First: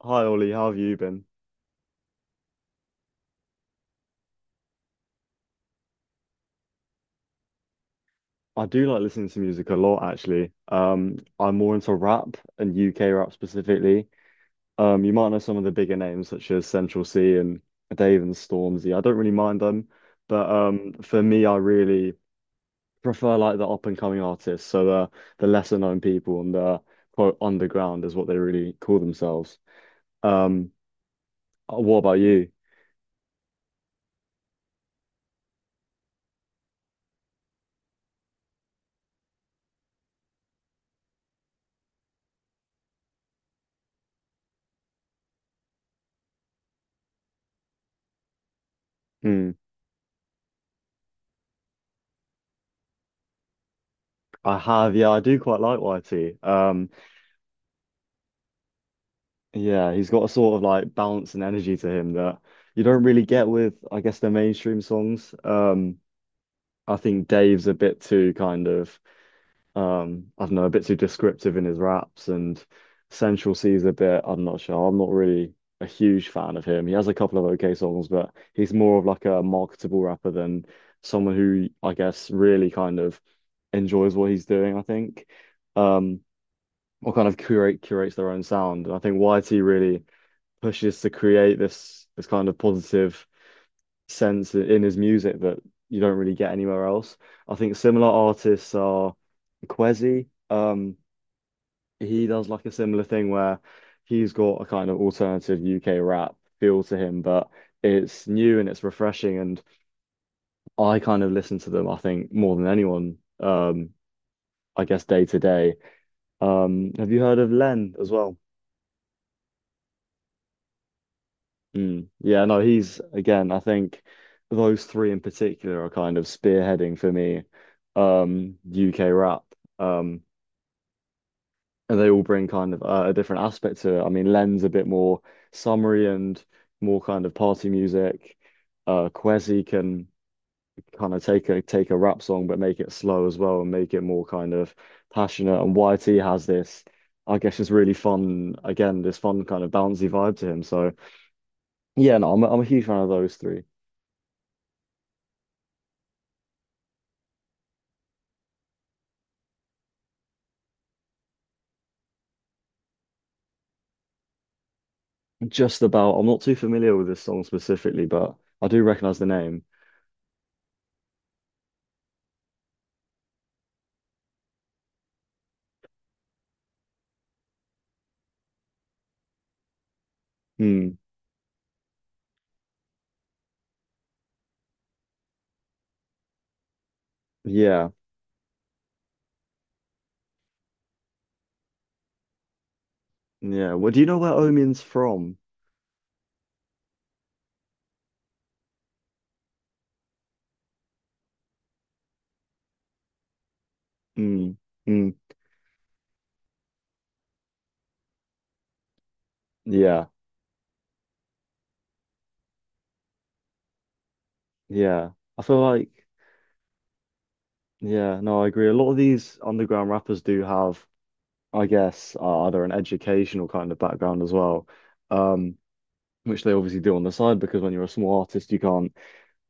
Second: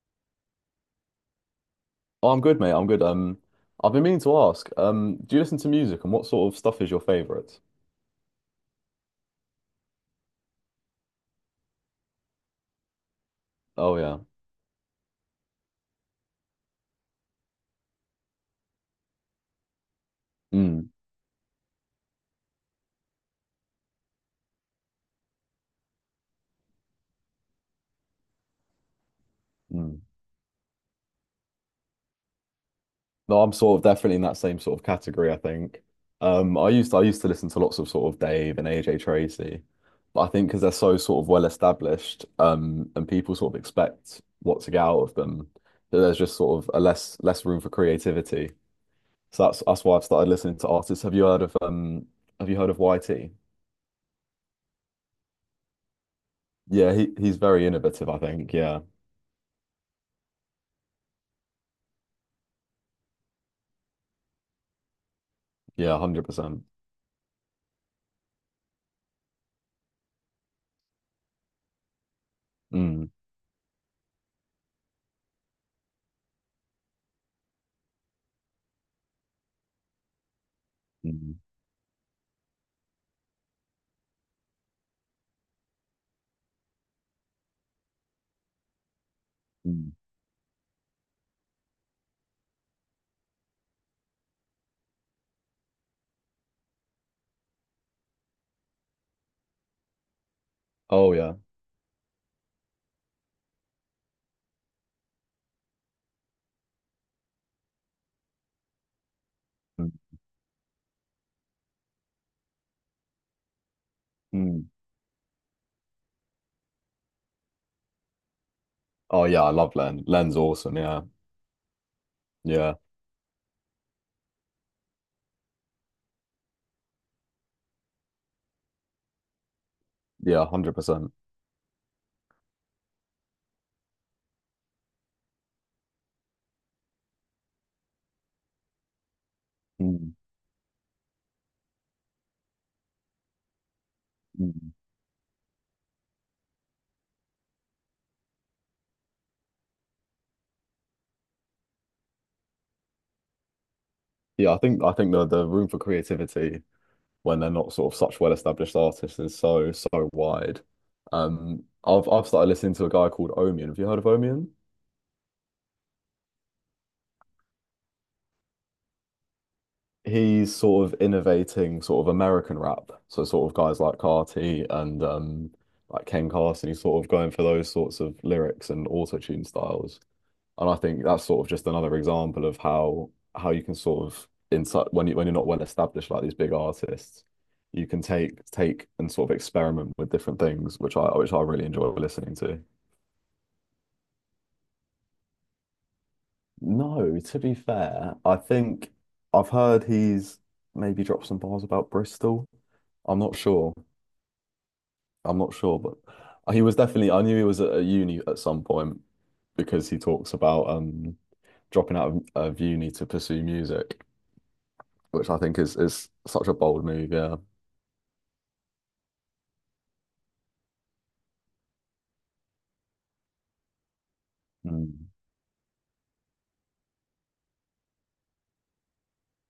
Hi Ollie, how have you been? Oh, I'm good, mate. I'm good. I've been meaning to ask, do you listen to music, and what sort of stuff is your favorite? I do like listening to music a lot actually. I'm more into rap and UK rap Oh specifically. yeah. You might know some of the bigger names such as Central C and Dave and Stormzy. I don't really mind them, but Mm, for me, I really prefer like the up and coming artists, so the lesser known people and the quote underground is what they really call themselves. mm. Um, what about you? No, I'm sort of definitely in that same sort of category, I think. I used to listen to lots of sort of Dave and AJ Tracy, but I think because they're so sort of well established, and people sort of expect what to get out of them, that there's just sort of a less room for creativity. So Hmm. that's why I've started listening to artists. Have you heard of have you heard of YT? I have, yeah, I do quite like YT. Yeah, he's very innovative, I think. Yeah. Yeah, he's got a sort of like balance and energy to him that you don't really get with, I guess, the mainstream songs. Yeah, 100%. I think Dave's a bit too kind of, I don't know, a bit too descriptive in his raps, and Mm, Central C's a bit, I'm not sure. I'm not really a huge fan of him. He has a couple of okay songs, but he's more of like a marketable rapper than someone mm, who I guess really kind of enjoys what he's doing, I think. Um, or kind of curates their own sound. And I think YT mm. really pushes to create this kind of positive sense in his music that you don't really get anywhere else. I think similar artists are Kwezi. Oh, yeah. He does like a similar thing where he's got a kind of alternative UK rap feel to him, but it's new and it's refreshing. And Mm, I kind of listen to them, I think, more than anyone, mm. I guess day to day. Have you heard of Len as well? Oh, yeah, I love Len. Len's awesome. Yeah. Mm. Yeah, no, Yeah. he's again, I think those three in particular are kind of spearheading for me UK rap. Um Yeah, 100%. and they all bring kind of a different aspect to it. I mean, Len's a bit more summery and more kind of party music. Uh, Kwezi can Mm, kind of take a rap song but make it slow as well and make it more kind of mm. passionate. And YT has this, I guess, just really fun, again, this fun kind of bouncy vibe to him. So yeah, no, I'm a huge fan of those three. Yeah, I think the room for creativity when they're not sort of such well-established artists is so wide. I've started listening to a guy called Omian. Have you heard of Omian? Just about. I'm not too familiar with this song specifically, but I do recognize the name. He's sort of innovating sort of American rap. So sort of guys like Carti and like Ken Carson, he's sort of going for those sorts of lyrics and auto-tune styles. And I Hmm. think that's sort of just another example of how you can sort of inside when you when you're not well established like these big artists, you Yeah. can take and sort of experiment with different things, which I really enjoy listening to. Yeah. Well, do you know where Omin's from? No, to be fair, I think I've heard he's maybe dropped some bars about Bristol. I'm not sure. Hmm. Hmm. I'm not sure, but he was definitely. I knew he was at a uni at some point because he Yeah. talks about dropping out of uni to pursue music, Yeah. which I I think feel is like, is such a bold move. Yeah. yeah, no, I agree. A lot of these underground rappers do have, I guess, either an educational kind of background as well, Mm. um, which they obviously do on the side because when you're a small artist, you can't,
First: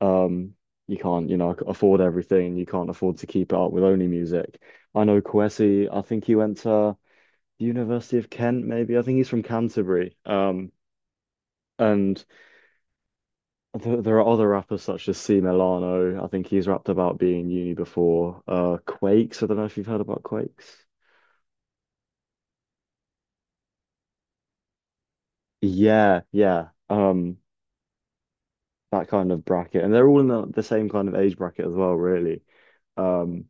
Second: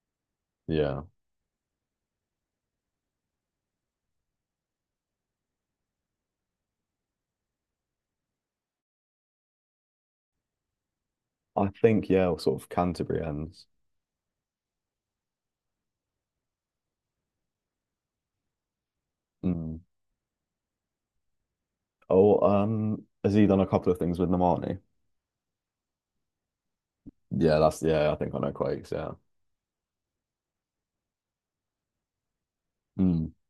um, you Yeah. can't, you know, afford everything. You can't afford to keep it up with only music. I know Kwesi, I think he went to the University of Kent, maybe. I think he's from Canterbury. I think, And yeah, sort of Canterbury ends. th there are other rappers such as C Milano. I think he's rapped about being in uni before. Quakes. I don't know if Mm. you've heard about Quakes. Oh, has he done a couple of things with Normani? Yeah, yeah. Yeah, that's yeah. I think I know Quakes. That Yeah. kind of bracket, and they're all in the same kind of age bracket as well, really. Mm. Um,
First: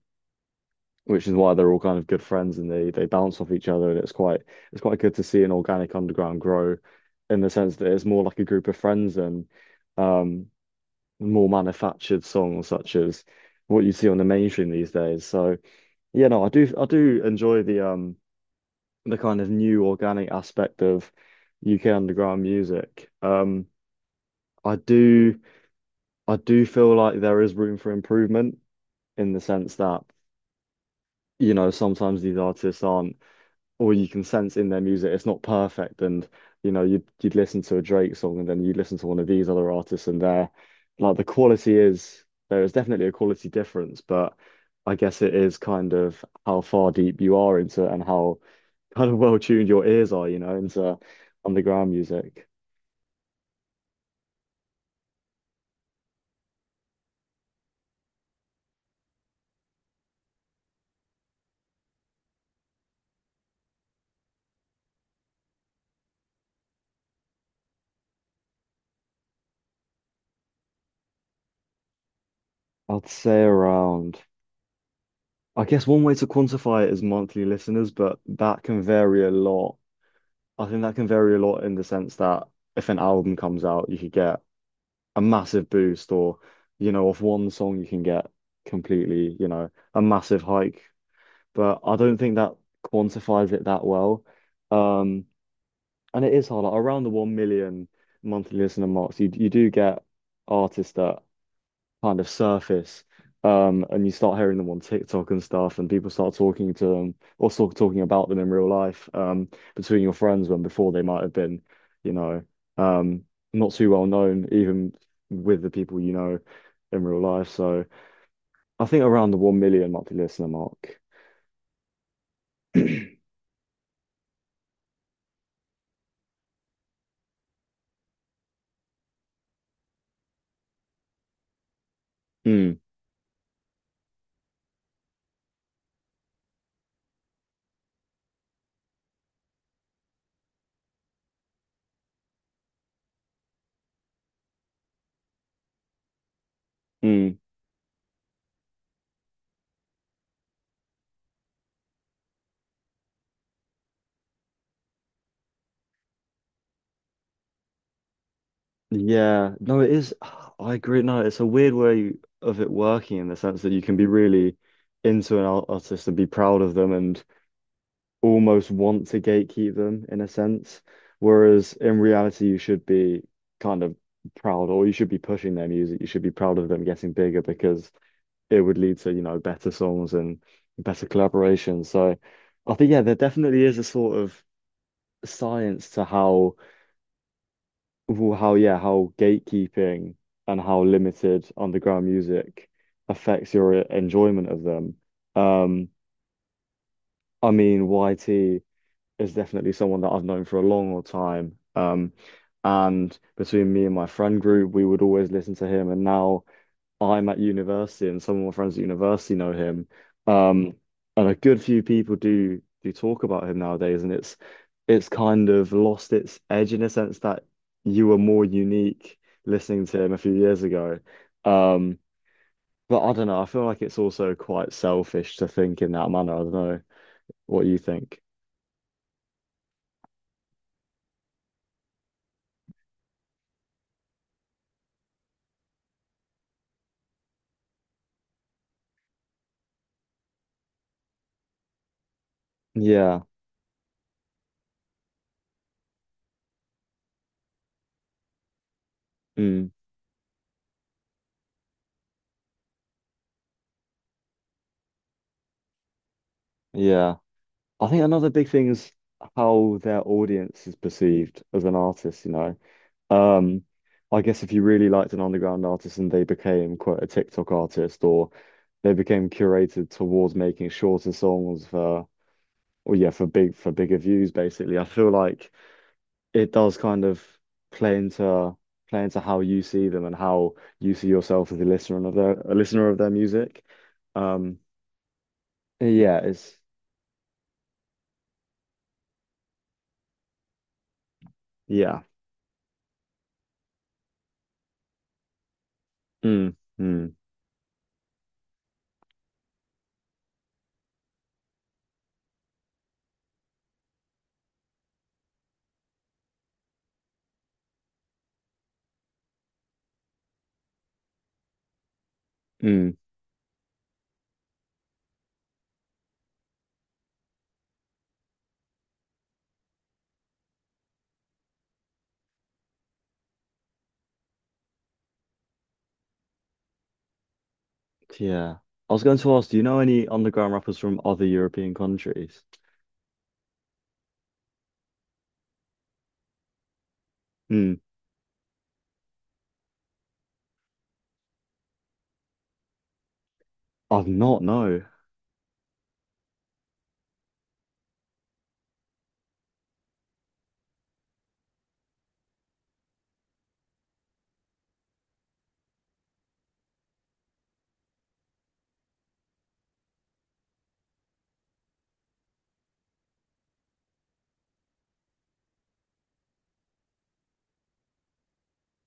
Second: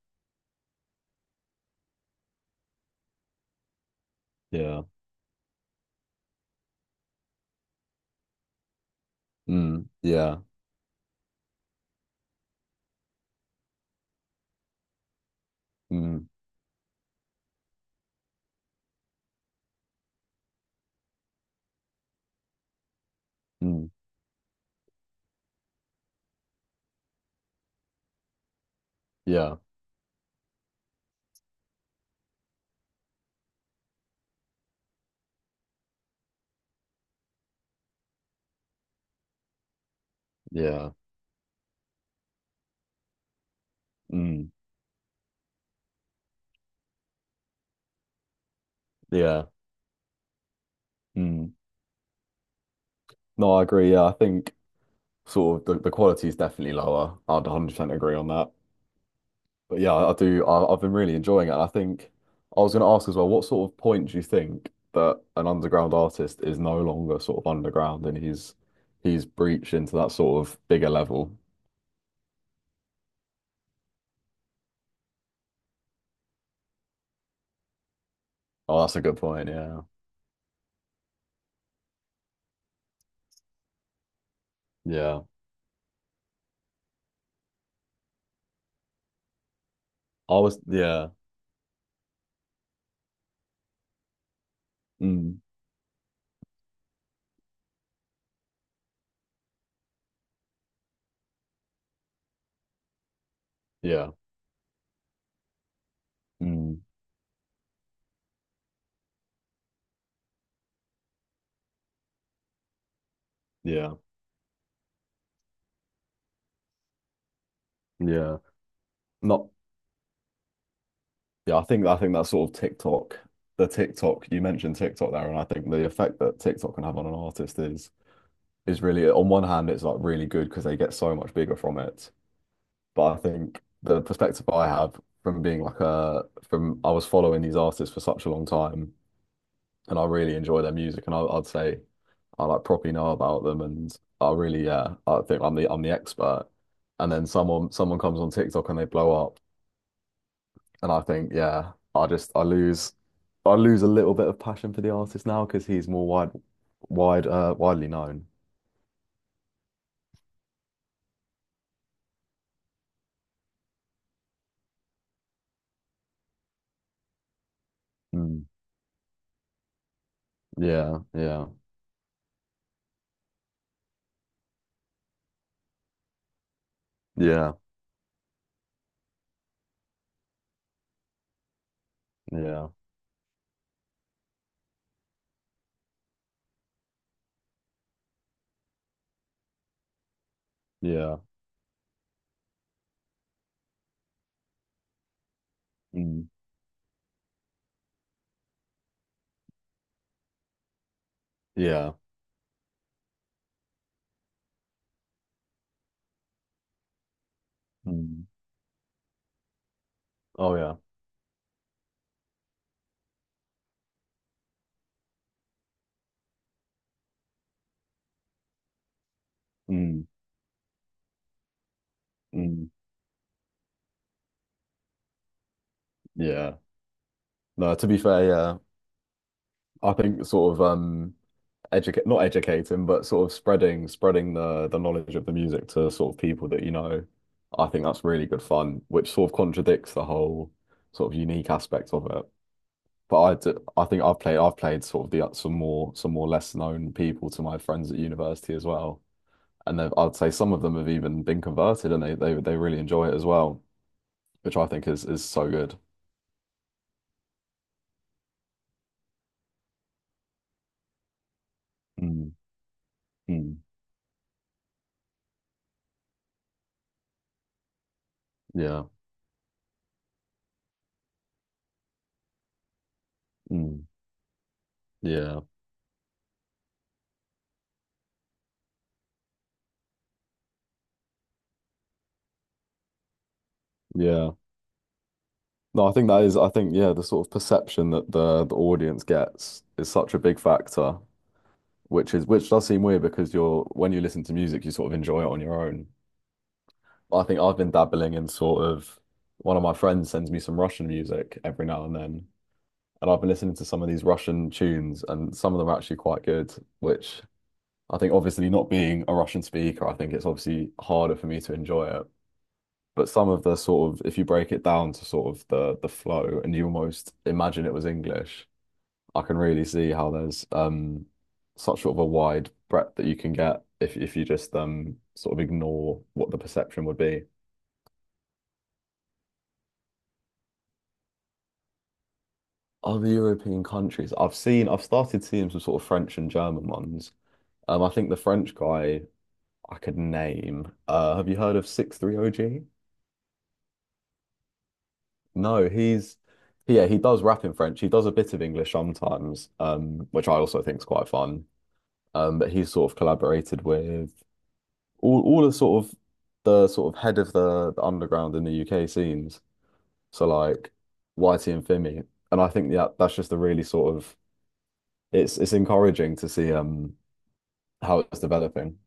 which is why they're all kind of good friends, and they bounce off each other, and it's quite it's Yeah. quite good to see an organic underground grow, in the sense that it's more like a group of friends and Mm. Yeah. um more manufactured songs such as what you see on the mainstream these days. So Mm. yeah, no, I do enjoy the kind of new organic aspect of UK underground music. Mm. I do I do feel like there is room for improvement in the Yeah. sense that, you know, sometimes these artists aren't or you can sense in their music it's not perfect, and you know you'd listen to a Drake song and then you listen to one of these other artists, and they're Yeah. like the quality is there is definitely a quality difference, but Mm. I guess it is kind of how far deep you are into it and how kind of well Yeah. tuned your ears are, you know, into Mm. underground music. No, I agree. Yeah, I think sort of the quality is definitely lower. I'd 100% agree on that. But yeah, I do. I've been really enjoying it. And I think I was going to ask as well, what sort of point do you think that an underground artist is no longer sort of underground and he's breached into that sort of bigger level? I'd say around, I guess one way to quantify it is monthly listeners, but that can Oh, that's a good vary a point. lot. Yeah. I think that can vary a lot in the sense that if an album comes out you could get a Yeah. massive boost, or you know off one song you can get completely, you know, a I massive was, hike, yeah. but I don't think that quantifies it that well. um Mm, and it is hard, like, around the 1 million monthly listener marks you you do get artists that kind of surface. And yeah. you start hearing them on TikTok and stuff, and people start talking Mm, to them or sort of talking about them in real life, between your friends when before they might have been, you know, um, not too yeah. well known, even with the people you know in real life. So Yeah. I think around the Not, 1 million monthly listener mark. yeah. I think that sort of TikTok, you mentioned TikTok there. And I think the effect that TikTok can have on an artist is really, on one hand, it's like really good because they get so much bigger from it. Mm, But I think the perspective I have from being like a from I was following these artists for such a long time, and I really enjoy their music, and I'd say I like properly know about them, and I really yeah I think I'm the expert. And then mm. someone comes on TikTok and they blow up, and I think yeah I just I lose a little bit of passion for the artist now because he's more widely known. Yeah, no, it is. I agree. No, it's a weird way of it working in the sense that you can be really into an artist and be proud of them and Mm. almost want to gatekeep them in a sense. Yeah, yeah, Whereas in reality, you should be kind of proud, or you should be pushing their music. You should be proud of them getting bigger yeah, because it would lead to, you know, better songs and better collaborations. So yeah, I think, yeah, there definitely is a sort of science to how, well, how, yeah, how gatekeeping and how yeah. limited underground music affects your enjoyment of them. Um, Mm. I mean, YT is definitely someone that I've known for a long time. Yeah. And between me and my friend group, we would always listen to him. And now I'm at university, and Mm. some of my friends at university know him. Oh Um, yeah. and a good few people do do talk about him nowadays, and it's kind of lost its edge in a sense that you were more unique listening to Mm, him a few years ago. Um, mm, but I don't know. I feel like it's also quite selfish to think in that manner. I don't yeah. know what No, you to be think. fair, yeah. I think sort of educate, not educating, but sort of spreading the knowledge of the music to sort of people that you know, I think that's really good fun, which sort of contradicts the whole sort of unique aspect of it. But Yeah. I do, I think I've played sort of the some more less known people to my friends at university as well. Mm. And they've- I'd say some of them have even been converted and they they really enjoy it as well, which I think is so good. Yeah. I think another big thing is how their audience is perceived as an artist, you Mm, know. mm, Um, I guess if you really liked an underground artist and they became quote a TikTok artist or yeah. they became curated towards making shorter songs for, or yeah, for Mm. bigger views basically. I feel Yeah, like it does kind of play into play into how you see them and how you see yourself as a listener of their music. yeah. Um, No, I think yeah, that is, I it's think, yeah, the sort of perception that the audience gets is such a big factor, yeah. which is which does seem weird because you're when you listen to music, you sort of enjoy it on your own. Mm, mm, I think I've been dabbling in sort of one of my friends sends me some Russian music every now and then, and I've been listening to some of these Russian tunes, and some of them are actually quite good, which I think, obviously not being a Russian speaker, I think it's obviously harder for me to enjoy it. mm. But some of the sort of if you break it down to sort of the flow and you almost imagine it was English, I can really see how there's such sort of a wide breadth that you can get if you just sort of ignore what the perception would be. Yeah. I was going to ask, do you know any underground rappers from other European countries? Other European countries, I've seen, I've started seeing some sort of French and German ones. Hmm. I think the French guy I could name. Have you heard of 63 OG? I've not, no. No, he's yeah, he does rap in French. He does a bit of English sometimes, which I also think is quite fun. Um, but he's sort of collaborated with all the sort of head of the underground in the UK scenes. So like Whitey and Fimi, and I think that that's just a really sort of it's encouraging to see how it's developing.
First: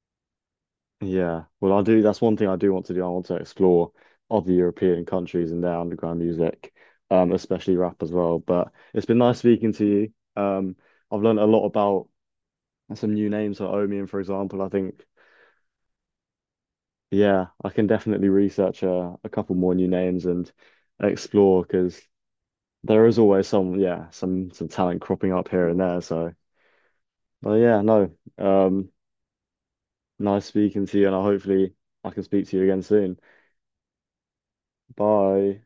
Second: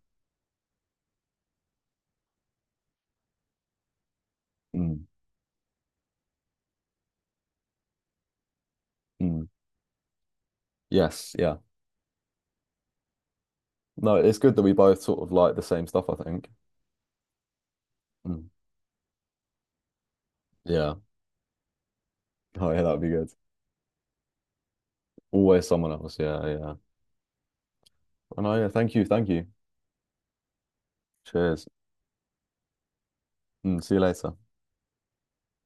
Yeah. Well, I do. That's one thing I do want to do. I want to explore other Mm, European countries and their underground music, especially rap as well. But it's been nice mm. speaking to you. Um, I've Yes, learned a yeah. lot about some new names, like Omian, No, for it's good example. that I we both think, sort of like the same stuff, I think. yeah, I can definitely Mm. research a couple more new names and Yeah. explore because Oh, yeah, that would there be is good. always some, yeah, some talent cropping up Always here and someone there. else. So. Yeah, yeah. But yeah, no. Oh, no, yeah. Um, Thank you. Thank you. Nice speaking to you, and I Cheers. hopefully I can speak to you again soon. Mm, see you later. Bye.